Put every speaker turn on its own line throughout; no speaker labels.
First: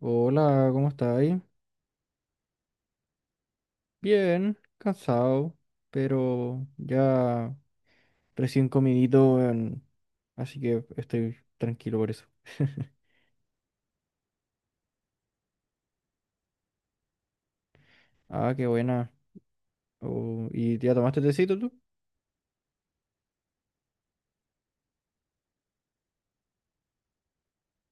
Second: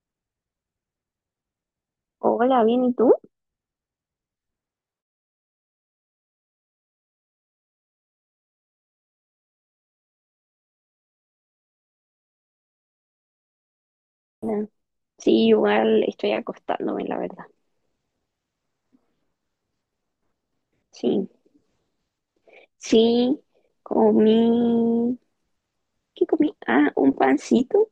Hola, ¿cómo estáis?
Hola, bien, ¿y tú?
Bien, cansado, pero ya recién comidito, weón, así que estoy tranquilo por eso.
Ah, sí, igual estoy acostándome, la verdad.
Ah, qué buena. Oh, ¿y ya tomaste
Sí,
tecito tú?
sí, comí, ¿qué comí? Ah, un pancito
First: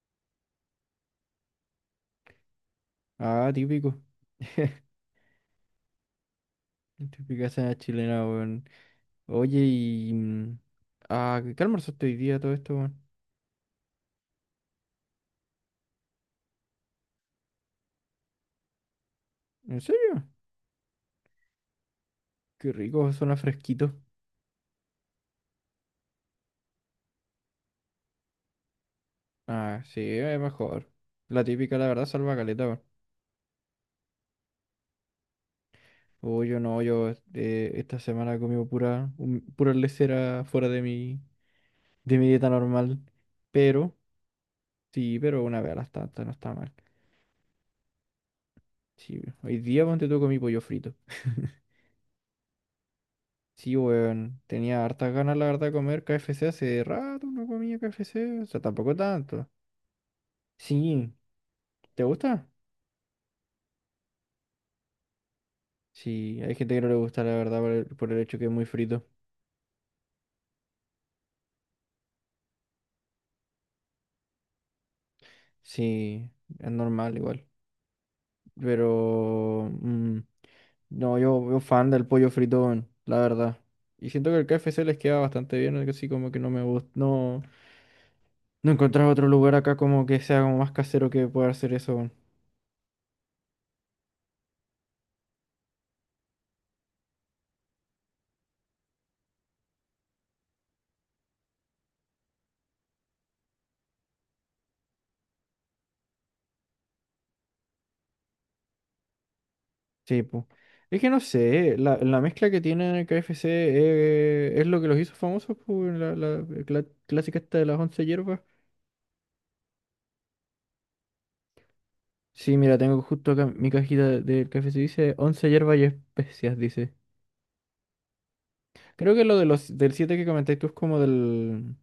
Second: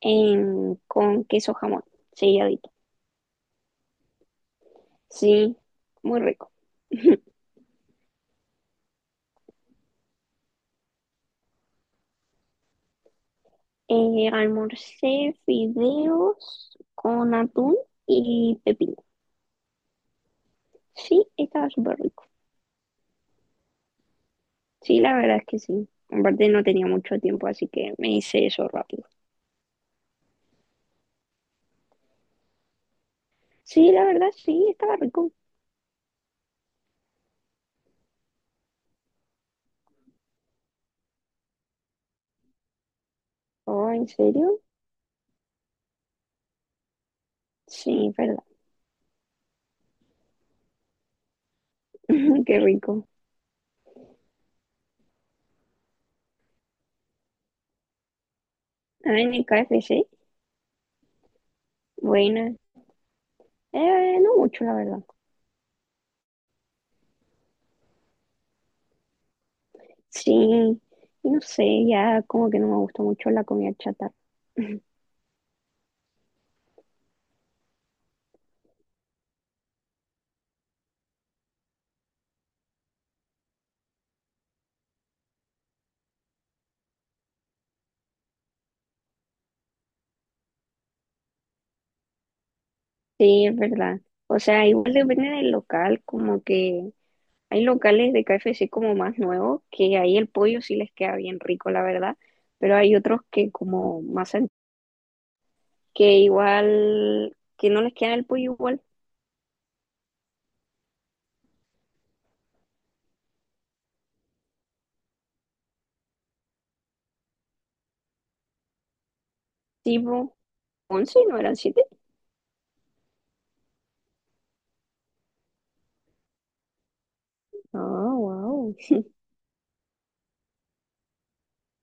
con queso jamón, selladito.
Ah, típico.
Sí, muy rico.
Típica cena chilena, weón. Oye, ah, ¿qué almorzaste hoy día todo esto, weón?
Almorcé fideos con atún y pepino.
¿En serio?
Sí, estaba súper rico.
Qué rico, suena fresquito.
Sí, la verdad es que sí. Aparte no tenía mucho tiempo, así que me hice eso rápido.
Ah, sí, es mejor. La típica, la verdad, salva caleta, weón.
Sí, la verdad sí, estaba rico.
Oh, yo no, yo esta semana he comido pura, pura lesera fuera de mi dieta normal.
Oh,
Pero,
¿en serio?
sí, pero una vez a las tantas no está mal.
Sí.
Sí, hoy día ponte tú comí pollo frito.
Qué rico.
Sí, weón, tenía hartas ganas, la verdad, de comer KFC. Hace rato no comía KFC, o sea, tampoco
Ah, en el
tanto.
KFC.
Sí, ¿te gusta?
Buena. No mucho, la verdad.
Sí, hay gente que no le gusta, la verdad, por el hecho que es muy frito.
Sí. Y no sé, ya como que no me gusta mucho la comida chatarra.
Sí, es normal igual. Pero no, yo fan del pollo fritón, la verdad. Y siento que el KFC les queda bastante bien, así como que no me gusta. No, no encontrar otro lugar acá como que sea como más casero que pueda hacer eso. Weón.
Sí, es verdad. O sea, igual depende del local, como que hay locales de KFC como más nuevos, que ahí el pollo sí les queda bien rico, la verdad, pero hay otros que como más que igual, que no les queda el pollo igual,
Sí, po. Es que no sé, la mezcla que tiene el KFC es lo que los hizo famosos, po, weón, la clásica esta de las 11 hierbas.
tipo 11, ¿no eran siete?
Sí, mira, tengo justo acá mi cajita del KFC, dice 11 hierbas y especias, dice.
Ah, wow.
Creo que lo de del 7 que comentáis tú es como del.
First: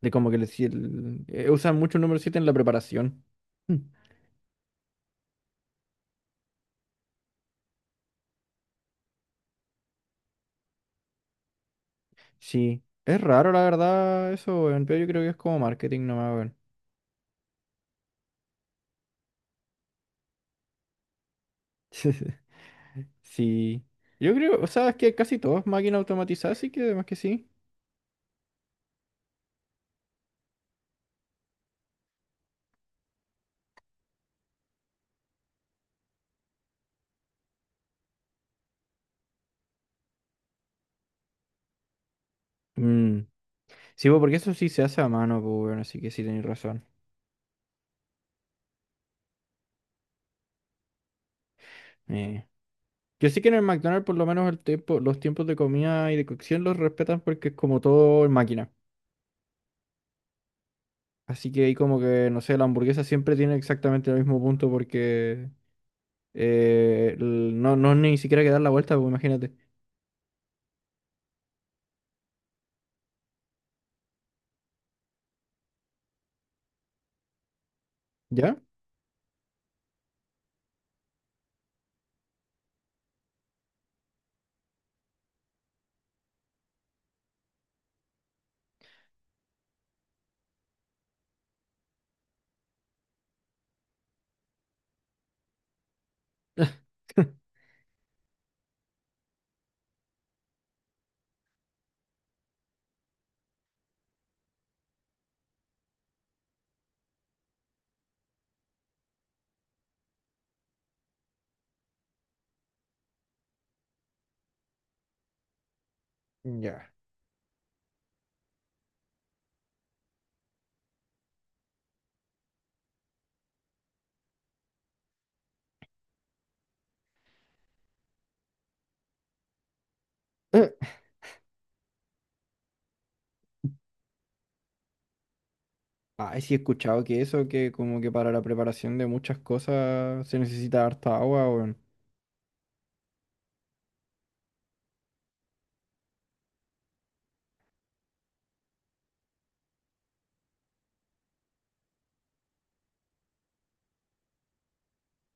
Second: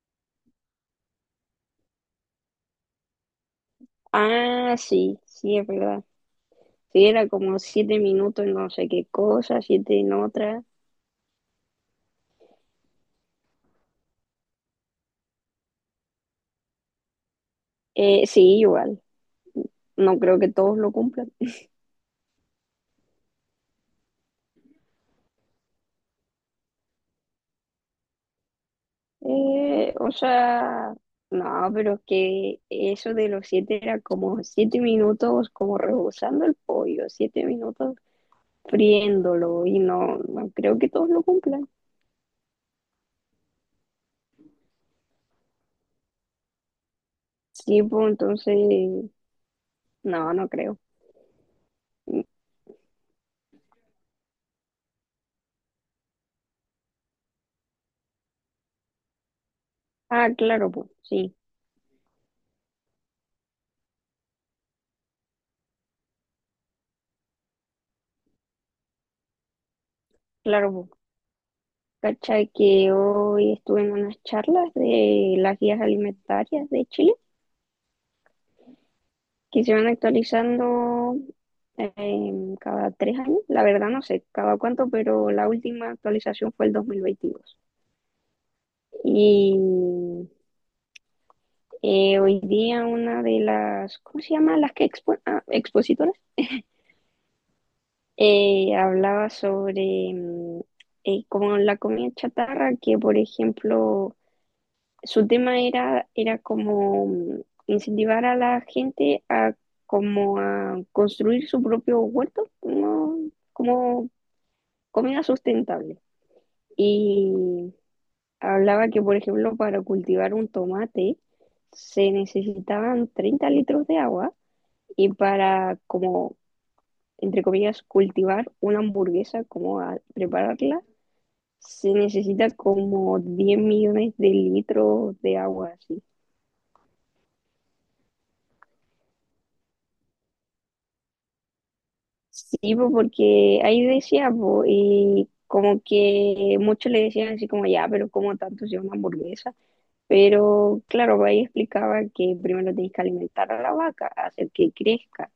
De como que le, si- el- usan mucho el número 7 en la preparación. Mm.
Ah, sí, sí, es verdad. Sí, era como 7 minutos en no sé qué cosa, siete en otra.
Sí. Es raro, la verdad, eso, weón, pero yo creo que es como marketing nomás, weón.
Sí, igual. No creo que todos lo cumplan.
Sí. Yo creo, o sea, es que casi todo es máquina automatizada, así que además que sí.
O sea, no, pero es que eso de los siete era como 7 minutos como rebozando el pollo, 7 minutos friéndolo y no, no creo que todos lo cumplan.
Mm. Sí, pues, porque eso sí se hace a mano, pues, bueno, así que sí tenéis razón.
Sí, pues entonces, no, no creo.
Eh. Yo sé que en el McDonald's por lo menos los tiempos de comida y de cocción los respetan porque es como todo en máquina.
Ah, claro, pues, sí,
Así que ahí como que, no sé, la hamburguesa siempre tiene exactamente el mismo punto porque no, no ni siquiera que dar la vuelta, pues imagínate.
claro, pues. Cacha que hoy estuve en unas charlas de las guías alimentarias de Chile,
¿Ya?
que se van actualizando cada 3 años. La verdad no sé cada cuánto, pero la última actualización fue el dos mil veintidós. Y hoy día una de las, ¿cómo se llama? Las que expositoras, hablaba sobre como la comida chatarra, que por ejemplo su tema era como incentivar a la gente a como a construir su propio huerto, ¿no? Como comida sustentable.
Ya.
Y hablaba que, por ejemplo, para cultivar un tomate se necesitaban 30 litros de agua y para, como, entre comillas, cultivar una hamburguesa, como a
Eh,
prepararla, se necesita como 10 millones de litros de agua, así.
ay, sí he escuchado que eso, que como que para la preparación de muchas cosas se necesita harta agua, weón.
Sí, po, porque ahí decía, po, y como que muchos le decían así como, ya, pero ¿como tanto sea una hamburguesa? Pero claro, ahí explicaba que primero tenés que alimentar a la vaca, hacer que crezca.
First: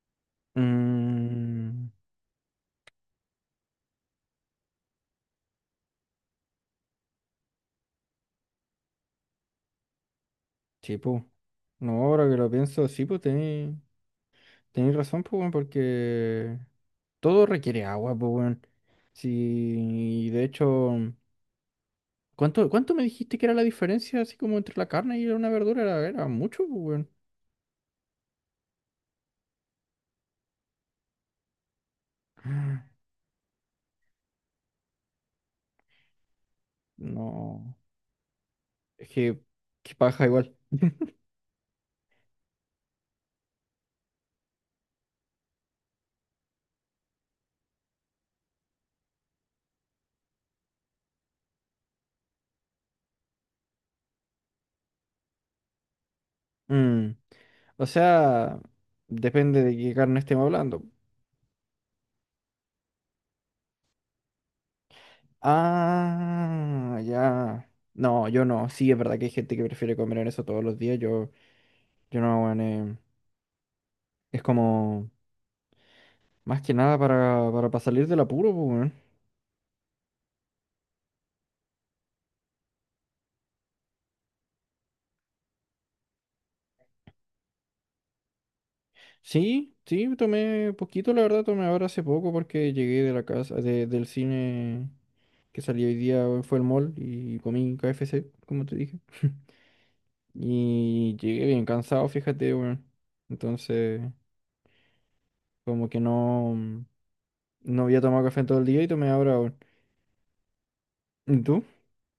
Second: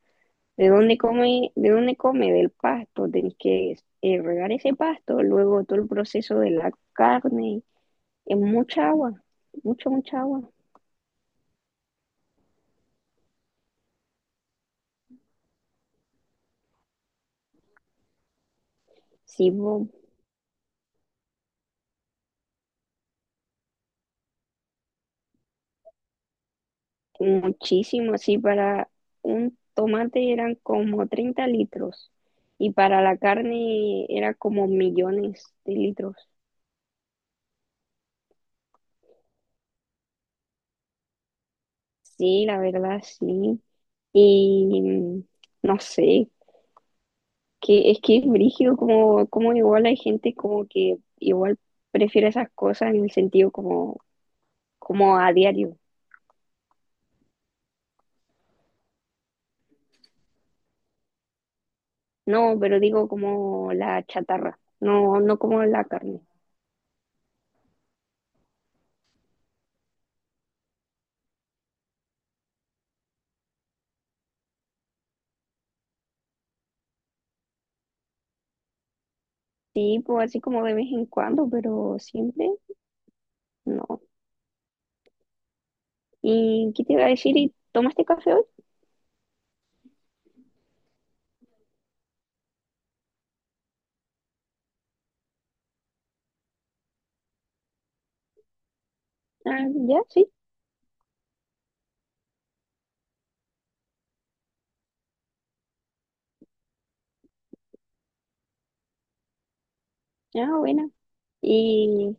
¿De dónde come? ¿De
Mm,
dónde come? Del pasto. Tenés que regar ese pasto, luego todo el proceso de la carne. Es mucha agua, mucha, mucha agua.
sí, pues. No, ahora que lo pienso, sí, pues tenéis razón, pues, weón, porque todo requiere agua, pues, weón. Sí,
Sí,
y de hecho, ¿cuánto me dijiste que era la diferencia así como entre la carne y una verdura? Era mucho, pues, weón.
muchísimo. Sí, para un tomate eran como 30 litros y para la carne era como millones de litros.
No. Es que paja igual.
Sí, la verdad, sí. Y no sé. Que es que es brígido como igual hay gente como que igual prefiere esas cosas en el sentido como a diario.
Mm, O sea, depende de qué carne estemos hablando.
No, pero digo como la chatarra, no, no como la carne.
Ah, ya. No, yo no. Sí, es verdad que hay gente que prefiere comer en eso todos los días. Yo no, weón, es como más que nada pa' salir del apuro, pues, weón.
Sí, pues así como de vez en cuando, pero siempre no. ¿Y qué te iba a decir? ¿Y tomaste café hoy?
Sí, sí, tomé poquito, la verdad, tomé ahora hace poco porque llegué de la casa, del cine que salí hoy día, weón, fue el mall y comí KFC, como te dije.
Ah, ya, sí.
Y llegué bien cansado, fíjate, weón. Entonces, como que no había tomado café en todo el día y tomé ahora, weón.
Ah, buena.
¿Y tú?
Y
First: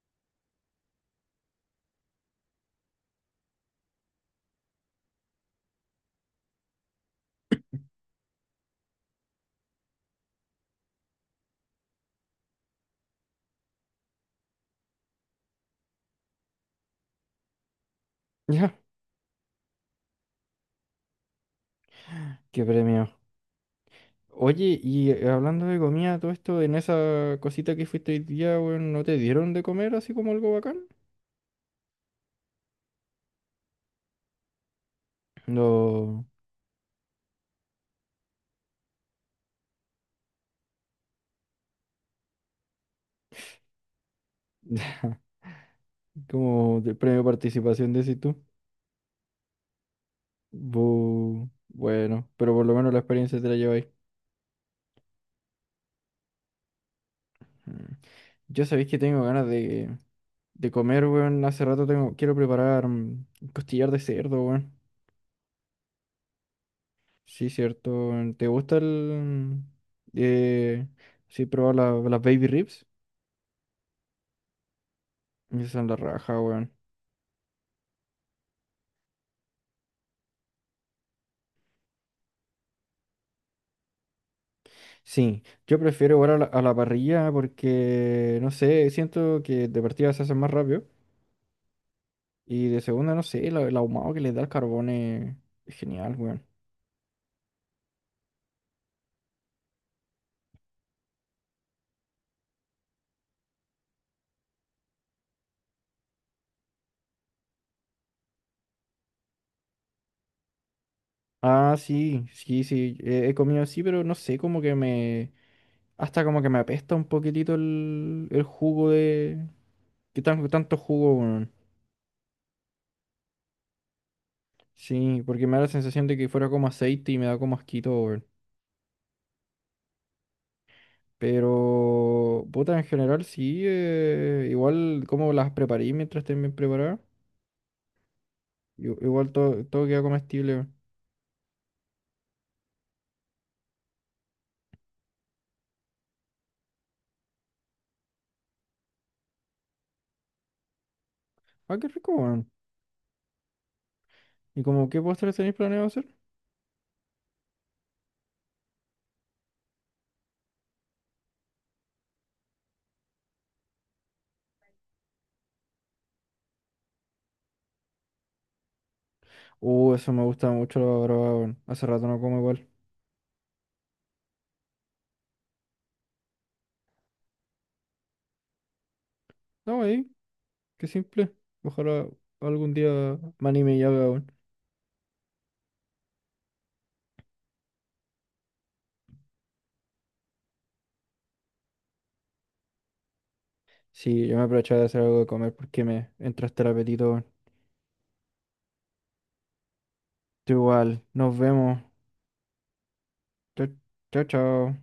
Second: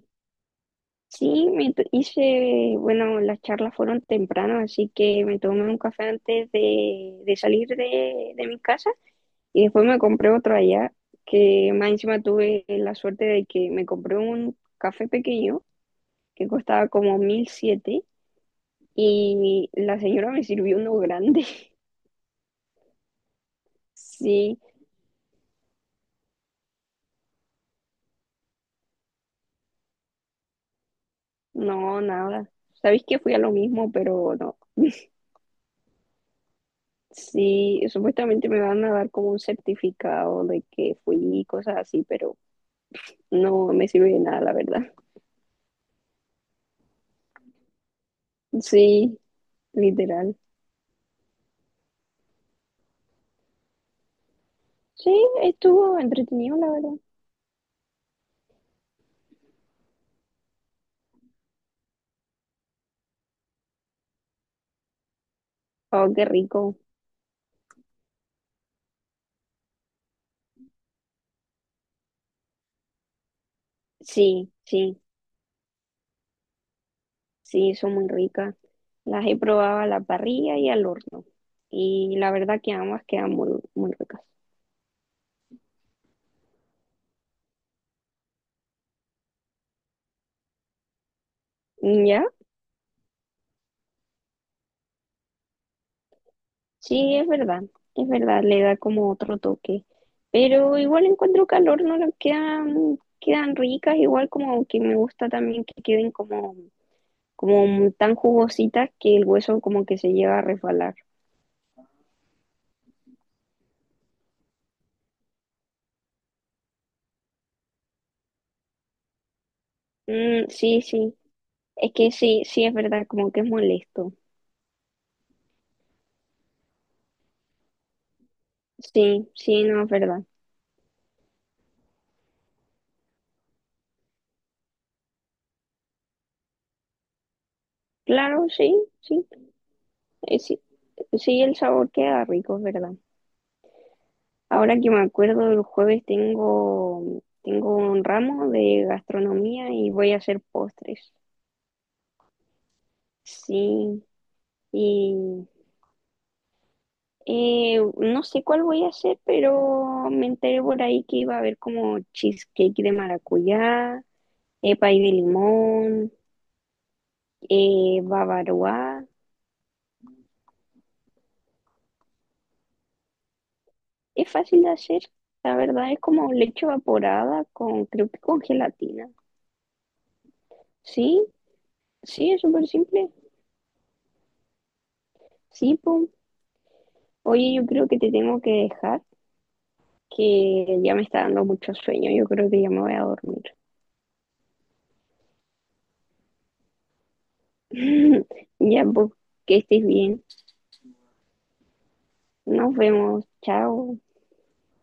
sí, hice, bueno, las charlas fueron temprano, así que me tomé un café antes de salir de mi casa. Y después me compré otro allá, que más encima tuve la suerte de que me compré un café pequeño que costaba como 1.007
Ya,
y la señora me sirvió uno grande.
qué premio.
Sí,
Oye, y hablando de comida, todo esto, en esa cosita que fuiste hoy día, weón, ¿no te dieron de comer así como algo bacán?
no, nada. Sabéis que fui a lo mismo, pero no.
No.
Sí, supuestamente me van a dar como un certificado de que fui y cosas así, pero no me sirve de nada, la verdad.
Como de premio participación, decís tú.
Sí, literal.
Bueno, pero por lo menos la experiencia te la lleváis.
Sí, estuvo entretenido, la verdad.
Mm. Yo sabéis que tengo ganas de comer, weón. Hace rato quiero preparar costillar de cerdo, weón.
Oh, qué rico.
Sí, cierto. Weón. ¿Te gusta el... Eh, sí, probar las baby ribs?
Sí, sí.
Esas son la raja, weón.
Sí, son muy ricas. Las he probado a la parrilla y al horno. Y la verdad que ambas quedan muy, muy ricas.
Sí, yo prefiero igual a la, parrilla porque, no sé, siento que de partida se hacen más rápido.
Mm, ¿ya?
Y de segunda, no sé, el ahumado que le da el carbón es genial, weón.
Sí, es verdad. Es verdad, le da como otro toque. Pero igual encuentro que al horno las quedan ricas, igual como que me gusta también que queden como tan jugositas que el hueso como que se llega a resbalar.
Ah, sí, sí, sí. He comido así, pero no sé, como que me. Hasta como que me apesta un poquitito el jugo de. ¿Qué
Mm,
tanto
sí,
jugo,
sí.
weón?
Es que sí, sí es verdad, como que es molesto.
Sí, porque me da la sensación de que fuera como aceite y me da como asquito, weón.
Sí, sí, no es verdad.
Pero, puta, en general sí, igual como las preparé mientras estén bien preparadas,
Claro, sí,
i-
sí.
igual todo queda comestible,
Sí.
weón.
Sí, el sabor queda rico, es verdad. Ahora que me acuerdo, el jueves tengo un ramo de gastronomía y voy a hacer postres.
Ah, qué rico, weón.
Sí,
¿Y como qué postres
y
tenéis planeado hacer?
no sé cuál voy a hacer, pero me enteré por ahí que iba a haber como cheesecake de maracuyá, pay de limón, bavaroa.
Eso me gusta mucho, la verdad, weón. Hace rato no como igual.
Es fácil de hacer, la verdad, es como leche evaporada con, creo que con gelatina.
No, ahí, qué
Sí,
simple. Ojalá
sí, es súper
algún
simple.
día me anime y haga, weón.
Sí, po. Oye, yo creo que te tengo que dejar, que ya me está dando mucho sueño. Yo creo que ya me voy a dormir.
Sí, yo me aprovechaba de hacer algo de comer porque me entraste el apetito.
Ya, pues, que estés bien.
Tú igual, nos vemos.
Nos vemos.
Chao,
Chao.
chao, chao.